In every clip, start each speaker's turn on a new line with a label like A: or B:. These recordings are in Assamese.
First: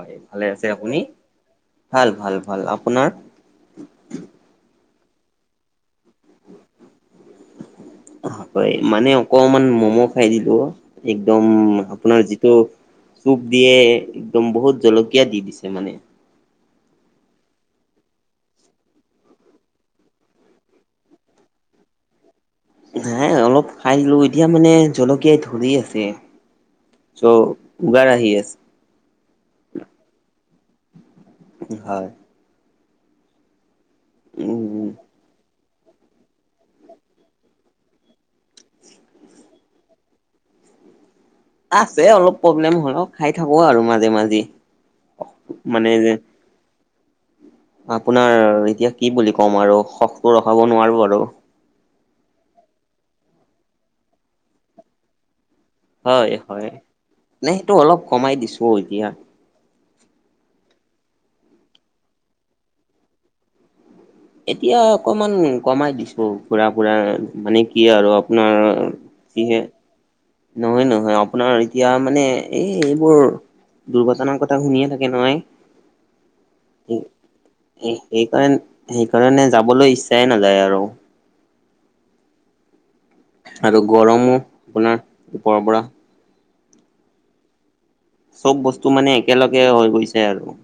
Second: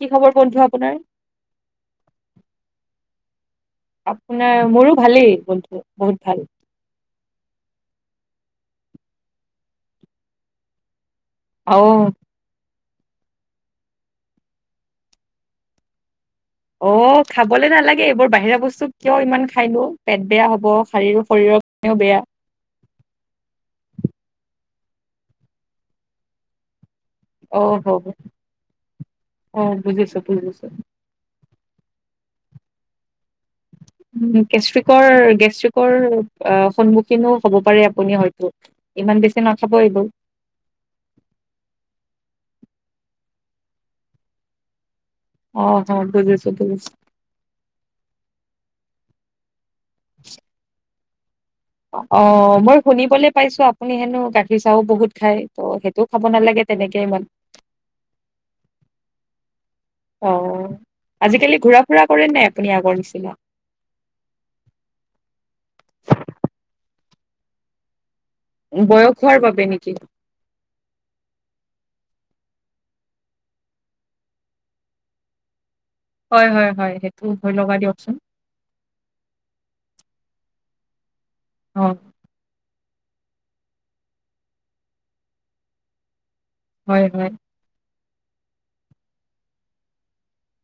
A: কি খবৰ
B: ভালে
A: বন্ধু
B: আছে
A: আপোনাৰ?
B: আপুনি? ভাল ভাল ভাল, আপোনাৰ?
A: আপোনাৰ মোৰো ভালেই, বন্ধু বহুত ভাল।
B: হয় মানে অকমান মম' খাই দিলো, একদম
A: অ',
B: আপোনাৰ যি টো চুপ দিয়ে, একদম বহুত জলকীয়া দি দিছে মানে।
A: অ খাবলে নালাগে এইবোৰ বাহিৰা বস্তু কিয় ইমান খাইনো, পেট বেয়া হব শাৰীৰ শৰীৰৰ নেও বেয়া
B: নাই অলপ খাই দিলো এতিয়া মানে জলকীয়াই ধৰি আছে। চ'
A: অ হ'ব,
B: উগাৰ আহি আছে
A: অ বুজিছো - বুজিছো।
B: হয়। উম
A: গেষ্ট্ৰিকৰ -গেষ্ট্ৰিকৰ অঁ' সন্মুখীনো হ'ব পাৰে আপুনি হয়তো। ইমান বেছি নাখাব এইবোৰ।
B: আছে অলপ প্ৰব্লেম হ'লেও খাই থাকো আৰু মাজে-মাজে।
A: অহ' বুজিছো- বুজছো।
B: আপোনাৰ এতিয়া কি বুলি ক'ম আৰু শখটো ৰখাব নোৱাৰো আৰু।
A: অঁ' মই শুনিবলৈ পাইছো আপুনি সেনো গাখীৰ চাহও বহুত খায়। অঁ, সেইটো খাব নালাগে তেনেকে ইমান।
B: নাই সেইটো অলপ কমাই দিছো এতিয়া।
A: অহ' আজিকালি ঘুৰা ফুৰা কৰে নাই আপুনি আগৰ নিচিনা?
B: এতিয়া অকমান কমাই দিছো ফুৰা ফুৰা মানে কি আৰু আপোনাৰ
A: বয়স হোৱাৰ বাবে
B: কিহে
A: নেকি?
B: নহয় নহয়, আপোনাৰ এতিয়া মানে এই এইবোৰ দুৰ্ঘটনাৰ কথা শুনিয়ে থাকে নহয়।
A: হয় হয় হয় সেইটো ভয় লগা দিয়কচোন।
B: সেইকাৰণে-সেইকাৰণে যাবলৈ ইচ্ছাই নাযায় আৰু।
A: অঁ।
B: আৰু গৰমো আপোনাৰ ওপৰৰ পৰা।
A: হয় হয়।
B: চ'ব বস্তু মানে একেলগে হৈ গৈছে আৰু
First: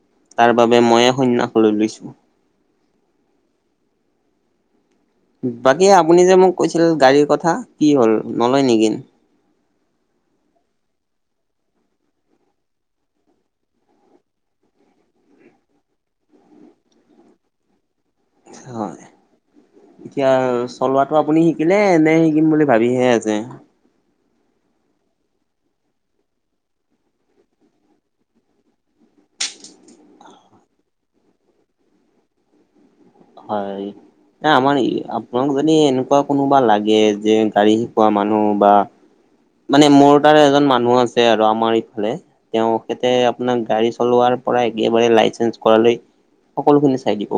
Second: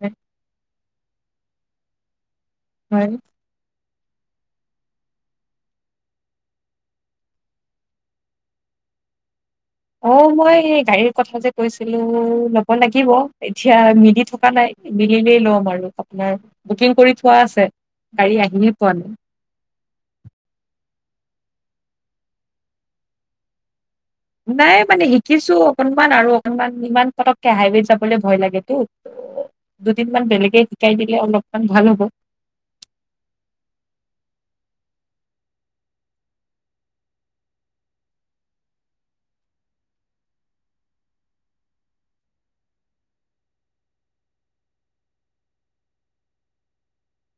A: হয়
B: তাৰ বাবে মইয়ে সন্ন্যাস লৈ লৈছো।
A: হয়।
B: বাকী আপুনি যে মোক কৈছিল গাড়ীৰ কথা কি হ'ল নলয় নেকি?
A: অঁ' মই গাড়ীৰ কথা যে কৈছিলো ল'ব লাগিব। এতিয়া মিলি থকা নাই। মিলিলেই ল'ম আৰু আপোনাৰ বুকিং কৰি থোৱা আছে। গাড়ী আহিয়ে পোৱা
B: হয়
A: নাই।
B: এতিয়া চলোৱাটো আপুনি শিকিলে নে শিকিম বুলি ভাবিহে আছে?
A: নাই মানে শিকিছো অকনমান আৰু অকনমান ইমান পতককে হাইৱে যাবলৈ ভয় লাগেতো।
B: [unintelligible]
A: দুদিনমান বেলেগে শিকাই দিলে অলপমান ভাল হ'ব।
B: হয়। আমাৰ আপোনাক যদি এনেকুৱা কোনোবা লাগে যে গাড়ী শিকোৱা মানুহ বা মানে মোৰ তাৰ এজন মানুহ আছে আৰু আমাৰ ইফালে। তেওঁখেতে আপোনাক গাড়ী চলোৱাৰ পৰা একেবাৰে লাইচেন্ঞ্চ কৰা লৈ সকলোখিনি চাই দিব।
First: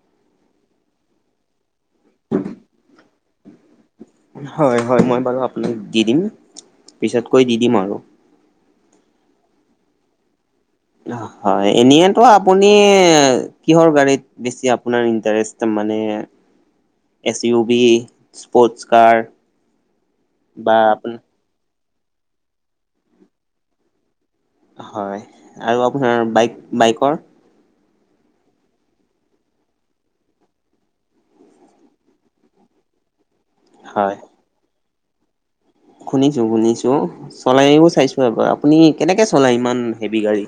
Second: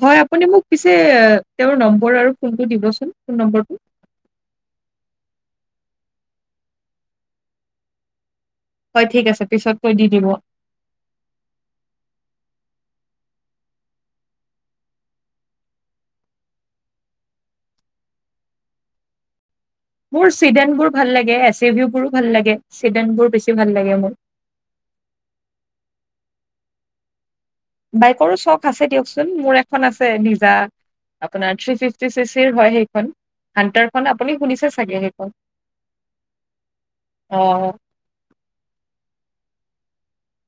A: হয়, আপুনি মোক পিছে তেওঁৰ নম্বৰ আৰু ফোনটো দিবচোন ফোন নম্বৰটো।
B: হয় হয়, মই বাৰু আপোনাক দি দিম পিছতকৈ দি দিম আৰু।
A: হয়, ঠিক আছে, পিছতকৈ দি দিব।
B: হয়, এনেইতো আপুনি কিহৰ গাড়ীত বেছি আপোনাৰ ইণ্টাৰেষ্ট মানে এছ ইউ বি, স্পৰ্টছ কাৰ
A: মোৰ ছিডেন
B: বা
A: বোৰ ভাল
B: আপোনাৰ
A: লাগে, এচি ভিউ বোৰো ভাল লাগে, চিডেন বোৰ বেছি ভাল লাগে মোৰ।
B: হয় আৰু আপোনাৰ বাইক-বাইকৰ?
A: বাইকৰো চখ আছে দিয়কচোন। মোৰ এখন আছে নিজা। আপোনাৰ থ্ৰী ফিফটি চি চিৰ হয় সেইখন। হণ্টাৰখন আপুনি শুনিছে চাগে সেইখন।
B: শুনিছোঁ- শুনিছোঁ,
A: অ
B: চলায়ও চাইছোঁ এবাৰ, আপুনি কেনেকৈ চলায় ইমান সেভি গাড়ী?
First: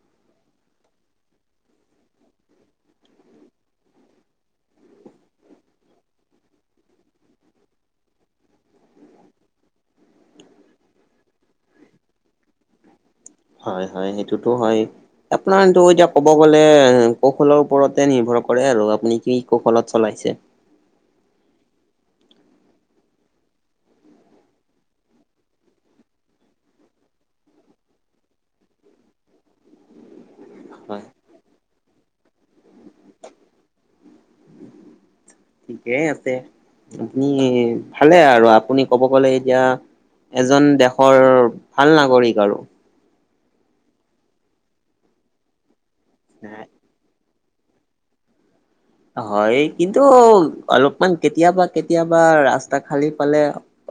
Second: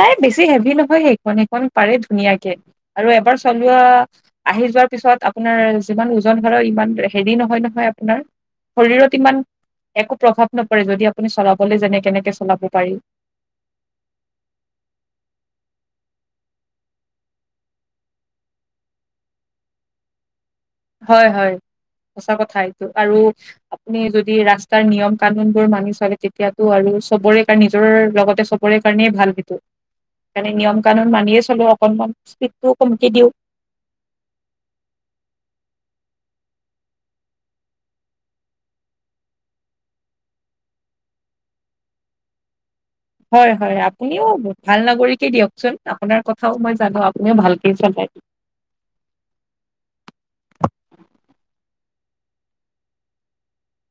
A: নাই, বেছি সেভি নহয় সেইখন। সেইখন পাৰে ধুনীয়াকে আৰু এবাৰ চলোৱা আহি যোৱাৰ পিছত আপোনাৰ যিমান ওজন ধৰ ইমান হেৰি নহয় নহয় আপোনাৰ। শৰীৰত ইমান একো প্ৰভাৱ নপৰে। যদি আপুনি চলাবলৈ জানে কেনেকে চলাব পাৰি।
B: হয় হয় সেইটোতো হয়ে। আপোনাৰটো এতিয়া ক'ব গ'লে কৌশলৰ ওপৰতে নিৰ্ভৰ কৰে আৰু আপুনি কি কৌশলত চলাইছে।
A: হয় হয় সঁচা কথা এইটো। আৰু আপুনি যদি ৰাস্তাৰ, নিয়ম কানুন বোৰ মানি চলে, তেতিয়াতো আৰু চবৰে কাৰণ নিজৰৰ লগতে চব ৰে কাৰণেই ভাল। সেইটো সেইকাৰণে নিয়ম
B: হয়।
A: কানুন মানিয়ে চলো, অকনমান স্পীডটোও কমকি দিওঁ।
B: ঠিকেই আছে, আপনি ভালে আৰু আপুনি কব গ'লে এতিয়া এজন দেশৰ ভাল নাগৰিক আৰু।
A: হয় হয় আপুনিও ভাল নাগৰিকে দিয়কচোন, আপোনাৰ কথাও মই জানো। তুমি ভালকে চালাই।
B: হয়। কিন্তু অলপমান কেতিয়াবা কেতিয়াবা ৰাস্তা খালি পালে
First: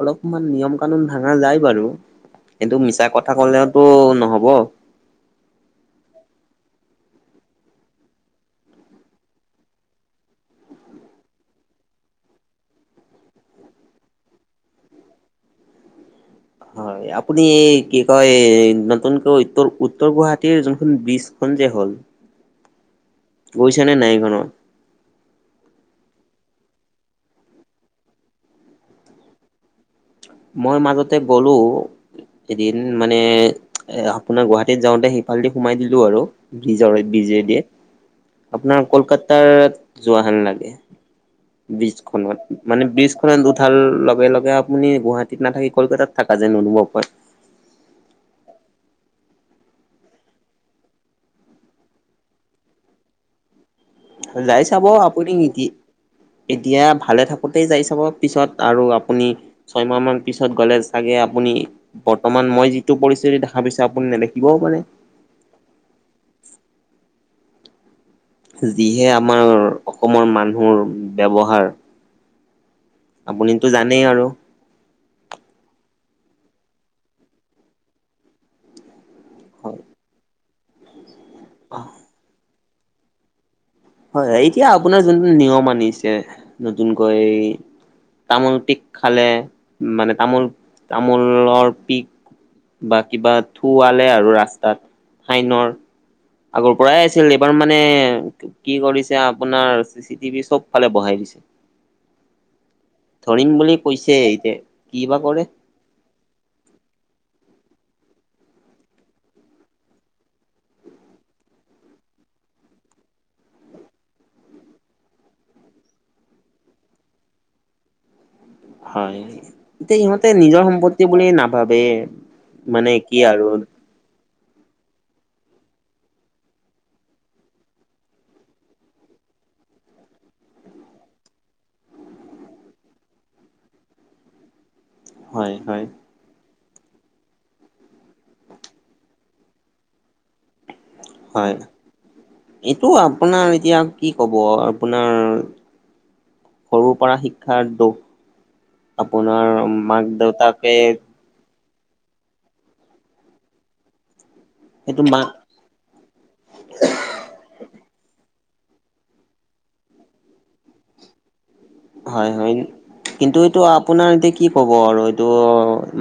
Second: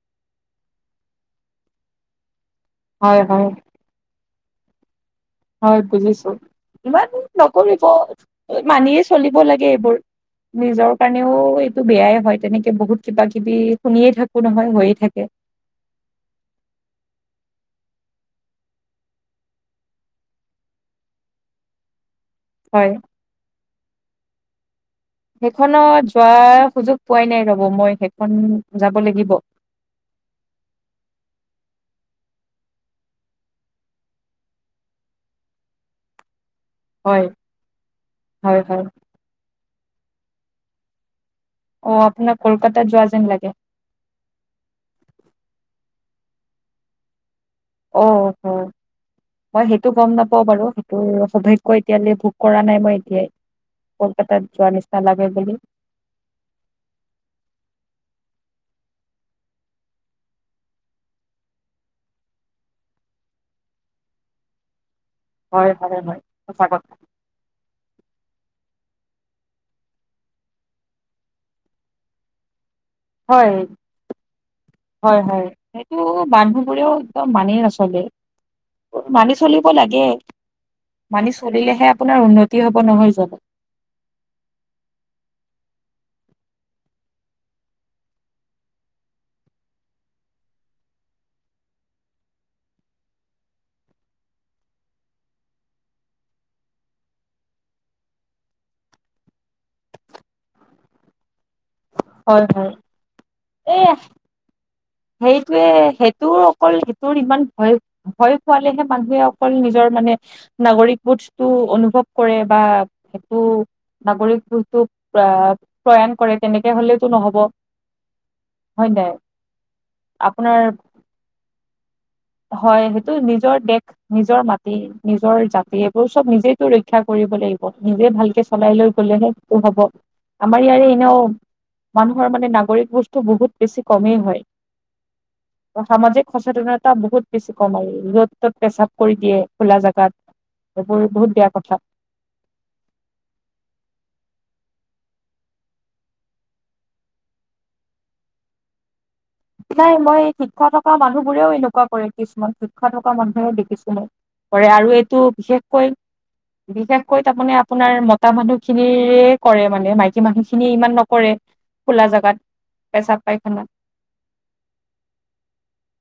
B: অলপমান নিয়ম কানুন ভাঙা যায় বাৰু কিন্তু মিছা
A: হয়
B: কথা
A: হয়
B: কলেওতো নহব।
A: হয় বুজিছো, ইমান নকৰিব মানিয়ে চলিব লাগে এইবোৰ। নিজৰ কাৰণেও এইটো বেয়াই হয়,। তেনেকে বহুত কিবা কিবি শুনিয়ে থাকো নহয় হৈয়ে থাকে।
B: হয় আপুনি এই কি কয় নতুনকৈ উত্তৰ- উত্তৰ গুৱাহাটীৰ যিখন ব্ৰীজ, খন যে হ'ল
A: হয়।
B: গৈছ নে নাই এই খনত?
A: সেইখনত যোৱাৰ সুযোগ পোৱাই নাই ৰব, মই সেইখন যাব লাগিব।
B: মই মাজতে গ'লো। এদিন মানে এ আপোনাৰ গুৱাহাটীত, যাওঁতে সিফালদি সোমাই দিলো আৰু। বিজৰে
A: হয়
B: ব্ৰীজে দিয়ে,
A: হয়
B: আপোনাৰ
A: হয়
B: কলকাতাৰ যোৱা হান লাগে
A: অ
B: ব্ৰীজ,
A: আপোনাক
B: খনত মানে
A: কলকাতাত যোৱা
B: ব্ৰীজ,
A: যেন
B: খনত
A: লাগে
B: উঠাল লগে লগে আপুনি গুৱাহাটী, নাথাকি কলকাতত, থকা যেন আনুভব হয়।
A: অ' অ' মই সেইটো গম নাপাওঁ বাৰু। সেইটো সৌভাগ্য এতিয়ালৈ ভোগ কৰা নাই মই এতিয়াই। কলকাতাত
B: যাই
A: যোৱ
B: চাব
A: নিচিনা লাগে বুলি।
B: আপুনি এতিয়া ভালে থাকোঁতেই যাই চাব। পিছত আৰু আপুনি ছয়মাহ মান পিছত গ'লে চাগে আপুনি বৰ্তমান মই যিটো পৰিস্থিতি দেখা পাইছো, আপুনি নেদেখিবও পাৰে।
A: হয় হয় হয় সঁচা কথা।
B: যিহে আমাৰ অসমৰ মানুহৰ ব্যৱহাৰৰ
A: হয়
B: আপুনিতো জানেই আৰু।
A: হয় হয় সেইটো মানুহবোৰেও একদম মানেই নচলে। মানি চলিব
B: হয়
A: লাগে মানি চলিলেহে আপোনাৰ উন্নতি হব নহয় যানো।
B: হয়-হয়, এতিয়া আপোনাৰ যোনটো নিয়ম আনিছে নতুনকৈ। তামোল, পিক খালে, মানে তামোল, তামোলৰ পিক। বা কিবা থুুৱালে আৰু ৰাস্তাত ফাইনৰ। আগৰ পৰাই আছিল, এইবাৰ মানে। কি কৰিছে, আপোনাৰ চি চি টিভি চব ফালে বহাই দিছে।
A: হয় হয়
B: ধৰিম বুলি
A: এই
B: কৈছে এতিয়া। কি বা কৰে
A: সেইটোৱে সেই। তোৰ অকল তোৰ ইমান ভয় ভয় খোৱালেহে মানুহে অকল নিজৰ মানে নাগৰিক বোধটো অনুভৱ কৰে বা সেইটো নাগৰিকবোৰটো প্ৰয়া-প্ৰয়াণ কৰে তেনেকে হ'লেতো ন'হব।
B: হয়, এতিয়া ইহঁতে নিজৰ
A: আপোনাৰ
B: সম্পত্তি বুলি নাভাবে।
A: হয়।
B: মানে
A: সেইটো
B: কি আৰু
A: নিজৰ দেশ নিজৰ মাটি, নিজৰ জাতি, এইবোৰ চব নিজেতো ৰক্ষা কৰিব লাগিব। নিজে ভালকে চলাই লৈ গ'লেহে সেটো হ'ব, আমাৰ ইয়াৰে এনেও মানুহৰ মানে নাগৰিক বস্তু বহুত বেছি কমেই হয়। সামাজিক সচেতনত তা বহুত বেছি কম আৰু, য'ত-ত'ত পেচাব কৰি দিয়ে খোলা জাগাত। এইবোৰ বহুত বেয়া
B: হয়
A: কথা।
B: এইটো আপোনাৰ এতিয়া কি ক'ব, আপোনাৰ সৰুৰ পৰা শিক্ষাৰ দোষ। আপোনাৰ মাক-দেউতাকে
A: বোৰেও এনেকুৱা কৰে, কিছুমান শিক্ষা থকা মানুহেও দেখিছো মই কৰে আৰু
B: সেইটো
A: এইটো
B: মাক
A: বিশেষকৈ বিশেষকৈ তাৰমানে আপোনাৰ মতা মানুহ খিনিৰে কৰে, মানে মাইকী মানুহখিনিয়ে ইমান নকৰে। খোলা
B: হয়
A: জোগাত
B: হয়। কিন্তু এইটো
A: পেচাব-পাইখানা।
B: আপোনাৰ এতিয়া কি ক'ব আৰু এইটো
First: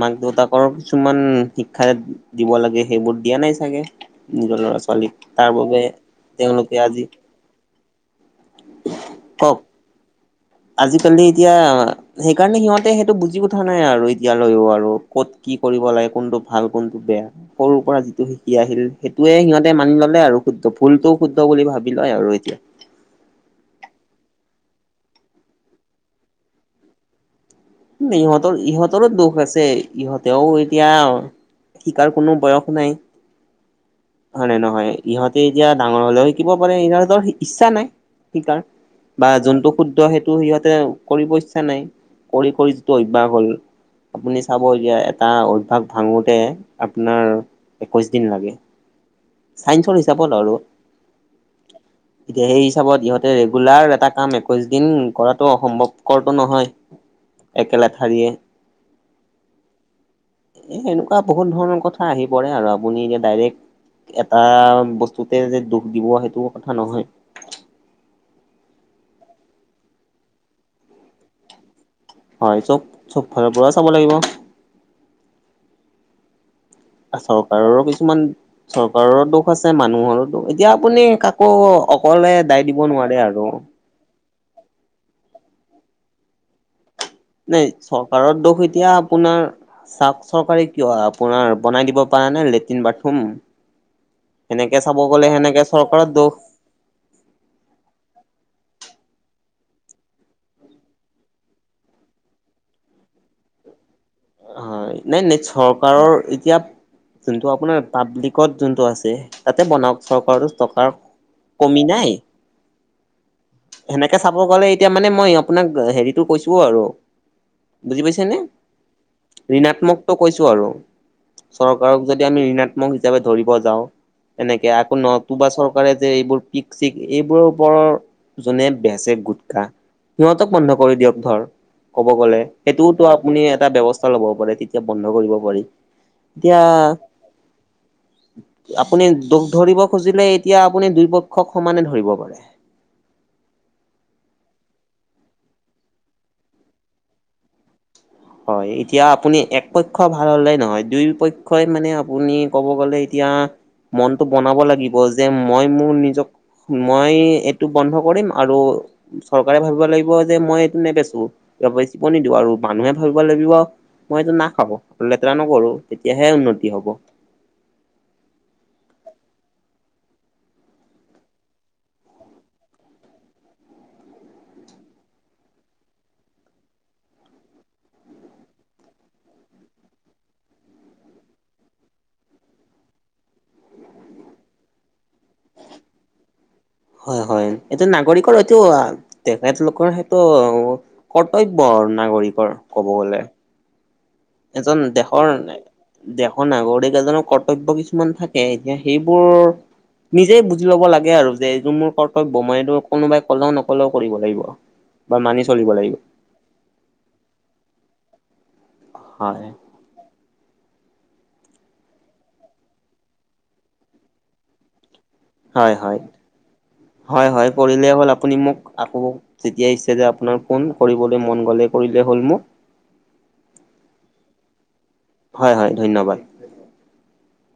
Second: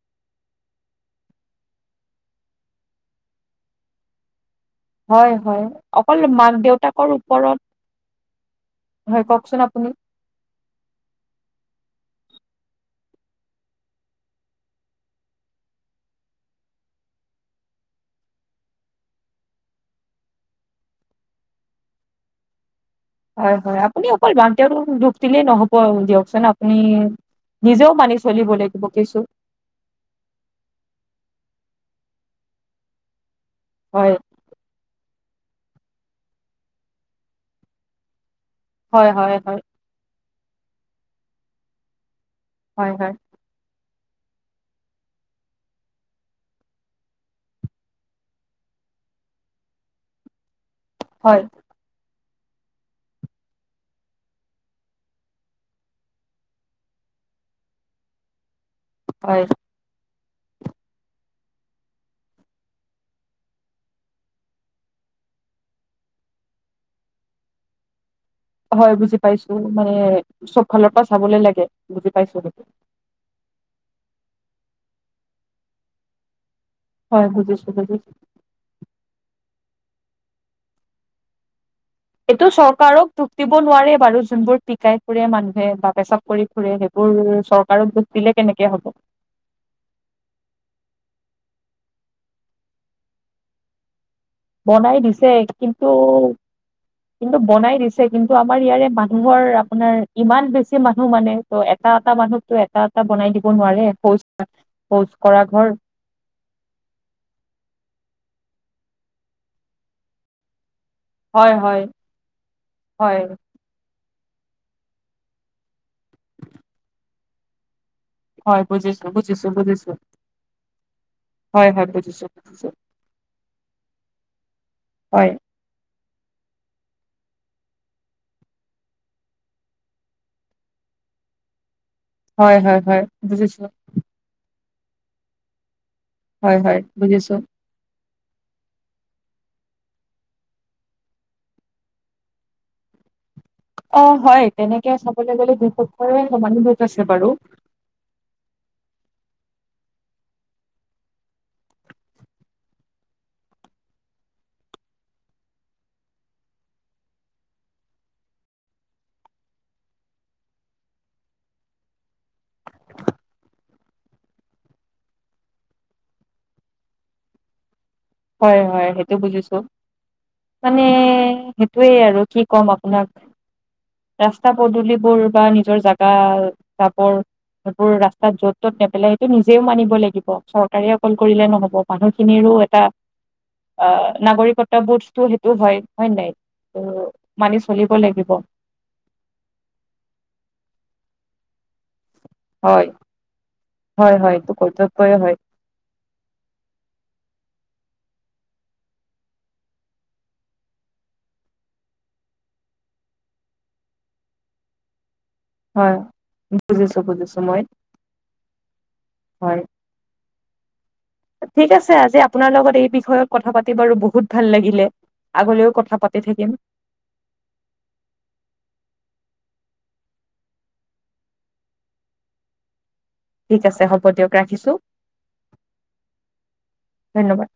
B: মাক-দেউতাকৰ কিছুমান শিক্ষাৰে দিব লাগে সেইবোৰ দিয়া নাই চাগে। নিজৰ ল'ৰা-ছোৱালী
A: হয়, হয়। অকল
B: আজি
A: মাক-দেউতাকৰো ওপৰত, হয়,
B: কওক
A: কওঁকচোন আপুনি।
B: আজিকালি এতিয়া হেইকাৰনে সিহঁতে সেইটো বুজি উঠা নাই আৰু এতিয়ালৈও আৰু। ক'ত কি কৰিব লাগে, কোনটো ভাল, কোনটো বেয়া। সৰু পৰা যিটো শিকি আহিল, সেইটোৱে সিহঁতে মানি ল'লে আৰু শুদ্ধ, ভুলটোও শুদ্ধ বুলি ভাবি লয় আৰু এতিয়া।
A: হয়, হয়, আপুনি অকল মাক-দেউতাকক দুখ দিলেই নহ'ব দিয়কচোন আপুনি। নিজেও মানি চলিব লাগিব কিছু।
B: তে ইহঁতেও এতিয়া শিকাৰ কোনো বয়স নাই।
A: হয়।
B: হয় নে নহয়? ইহঁতে এতিয়া ডাঙৰ হ'লেও শিকিব পাৰে, ইহঁতৰ ইচ্ছা নাই শিকাৰ।
A: হয়,
B: বা
A: হয়, হয়,
B: যোনটো শুদ্ধ সেইটো সিহঁতে কৰিব ইচ্ছা নাই। কৰি কৰি
A: হয়,
B: যিটো
A: হয়,
B: অভ্যাস হ'ল আপুনি চাব এতিয়া এটা অভ্যাস ভাঙোতে আপোনাৰ একৈছ দিন লাগে। চাইঞ্চৰ হিচাপত আৰু।
A: হয়।
B: [inaudible] এতিয়া সেই হিচাপত ইহঁতে ৰেগুলাৰ এটা কাম একৈশ দিন কৰাতটো অসম্ভৱকৰটো নহয়। একেলেঠাৰিয়ে।
A: হয়।
B: এ এনেকুৱা বহুত ধৰণৰ কথা আহি পৰে আৰু আপুনি এতিয়া ডাইৰেক্ট এটা বস্তুতে যে দুখ দিব সেইটো কথা নহয়।
A: হয়, বুজি পাইছো। মানে চবফালৰ পৰা চাবলে লাগে। বুজি পাইছো সেইটো
B: হয়, চব-চব ফালৰ পৰা চাব লাগিব।
A: হয় বুজিছো
B: চৰকাৰৰো
A: বুজিছো
B: কিছুমান, চৰকাৰো দোষ আছে, মানুহৰো দোষ, এতিয়া আপুনি কাক
A: এইটো চৰকাৰক দুখ দিব নোৱাৰে বাৰু, যোনবোৰ পিকাই ফুৰে মানুহে বা পেচাব কৰি ফুৰে হেইবোৰ
B: নাই
A: চৰকাৰক দুখ
B: চৰকাৰৰ
A: দিলে
B: দোষ
A: কেনেকে
B: এতিয়া
A: হ'ব?
B: আপোনাৰ চাওঁক চৰকাৰে কিয় আপোনাৰ বনাই দিব পাৰা নাই লেট্ৰিন-বাথৰুম? সেনেকে
A: বনাই
B: চাব
A: দিছে
B: গ'লে সেনেকে
A: কিন্তু
B: চৰকাৰৰ দোষ।
A: কিন্তু বনাই দিছে। কিন্তু আমাৰ ইয়াৰে মানুহৰ আপোনাৰ ইমান বেছি মানুহ মানে ত এটা-এটা মানুহকতো এটা-এটা বনাই দিব নোৱাৰে [unintelligible]
B: হয়
A: শৌচ
B: নাই নাই
A: কৰা ঘৰ
B: চৰকাৰৰ এতিয়া যোনটো আপোনাৰ পাব্লিকত যোনটো আছে তাতে বনাওক চৰকাৰো টকাৰ।
A: হয় হয়
B: কমি নাই।
A: হয়
B: সেনেকে চাব গ'লে এতিয়া মানে মই আপোনাক হেৰিটো কৈছো আৰু বুজি পাইছে নে।
A: হয় বুজিছো বুজিছো বুজিছো
B: ঋণাত্মকটো কৈছো আৰু।
A: হয় হয়
B: চৰকাৰক যদি
A: বুজিছো
B: আমি
A: বুজিছো
B: ঋণাত্মক হিচাপে ধৰিব যাওঁ এনেকে আকৌ
A: হয়
B: নতুবা চওক চৰকাৰে যে এইবোৰ পিক-চিক এইবোৰৰ ওপৰ জোনে বেচে গুটখা। সিহঁতক বন্ধ কৰি দিয়ক ধৰ কব গ'লে
A: হয় হয় হয়
B: সেইটোওতো আপুনি
A: বুজিছো
B: এটা ব্যৱস্থা। ব্যৱস্থা ল'ব পাৰে তেতিয়া বন্ধ কৰিব পাৰি
A: হয়
B: এতিয়া।
A: হয় বুজিছো
B: আপুনি দোষ ধৰিব খুজিলে এতিয়া আপুনি দুই পক্ষক সমানে ধৰিব পাৰে।
A: অ' হয় তেনেকে চাবলে গলে দুয়োপক্ষৰে সমানে দোষ আছে বাৰু।
B: হয় এতিয়া আপুনি একপক্ষ ভাল হলে নহয় দুই পক্ষই মানে আপুনি ক'ব গলে এতিয়া। মনটো বনাব লাগিব যে মই মোৰ নিজক মই এইটো বন্ধ কৰিম আৰু চৰকাৰে ভাবিব লাগিব যে মই এইটো নেবেচো বেচিব নিদিও আৰু মানুহে। ভাবিব লাগিব মই এইটো নাখাও লেতেৰা নকৰো তেতিয়াহে উন্নতি হব।
A: হয় হয় সেইটো বুজিছো। মানে সেইটোয়ে আৰু কি ক'ম আপোনাক। ৰাস্তা পদুলিবোৰ বা নিজৰ জাগা যাবৰ জাবৰ এইবোৰ ৰাস্তাত য'ত ত'ত নেপেলাই সেইটো নিজেও মানিব লাগিব চৰকাৰে অকল কৰিলে নহ'ব। মানুহ খিনিৰো এটা। অ' নাগৰিকত্ব বোধ সেইটো হয় হয় নাই। ত'
B: হয় হয়
A: মানি
B: এইটো
A: চলিব লাগিব
B: নাগৰিকৰ এইটো তেখেতলোকৰ সেইটো কৰ্তব্য নাগৰিকৰ
A: হয়
B: ক'ব গ'লে।
A: হয় হয়। এইটো
B: এজন
A: কৰ্তব্যই
B: দেশৰ
A: হয়
B: না দেশৰ নাগৰিক এজনৰ কৰ্তব্য কিছুমান থাকে এতিয়া সেইবোৰ নিজেই বুজি পাব লাগে আৰু যে এইটো মোৰ কৰ্তব্য মই এইটো কোনোবাই ক'লেও নকলেও কৰিব লাগিব। বা মানি চ
A: হয় বুজিছোঁ বুজিছোঁ মই।
B: হয়।
A: ঠিক আছে আজি আপোনাৰ লগত এই বিষয়ত কথা পাতি বাৰু বহুত ভাল লাগিলে। আগলৈও
B: হয়
A: কথা
B: হয়।
A: পাতি থাকিম।
B: হয় হয় কৰি়লে হ'ল আপুনি মোক আকৌ। যেতিয়া ইচ্ছা যায় আপোনাৰ ফোন কৰিবলে মন গ'লে কৰিলে হ'ল মোক।
A: ঠিক আছে হ'ব দিয়ক ৰাখিছো।
B: হয় হয় ধন্যবাদ।
A: ধন্যবাদ।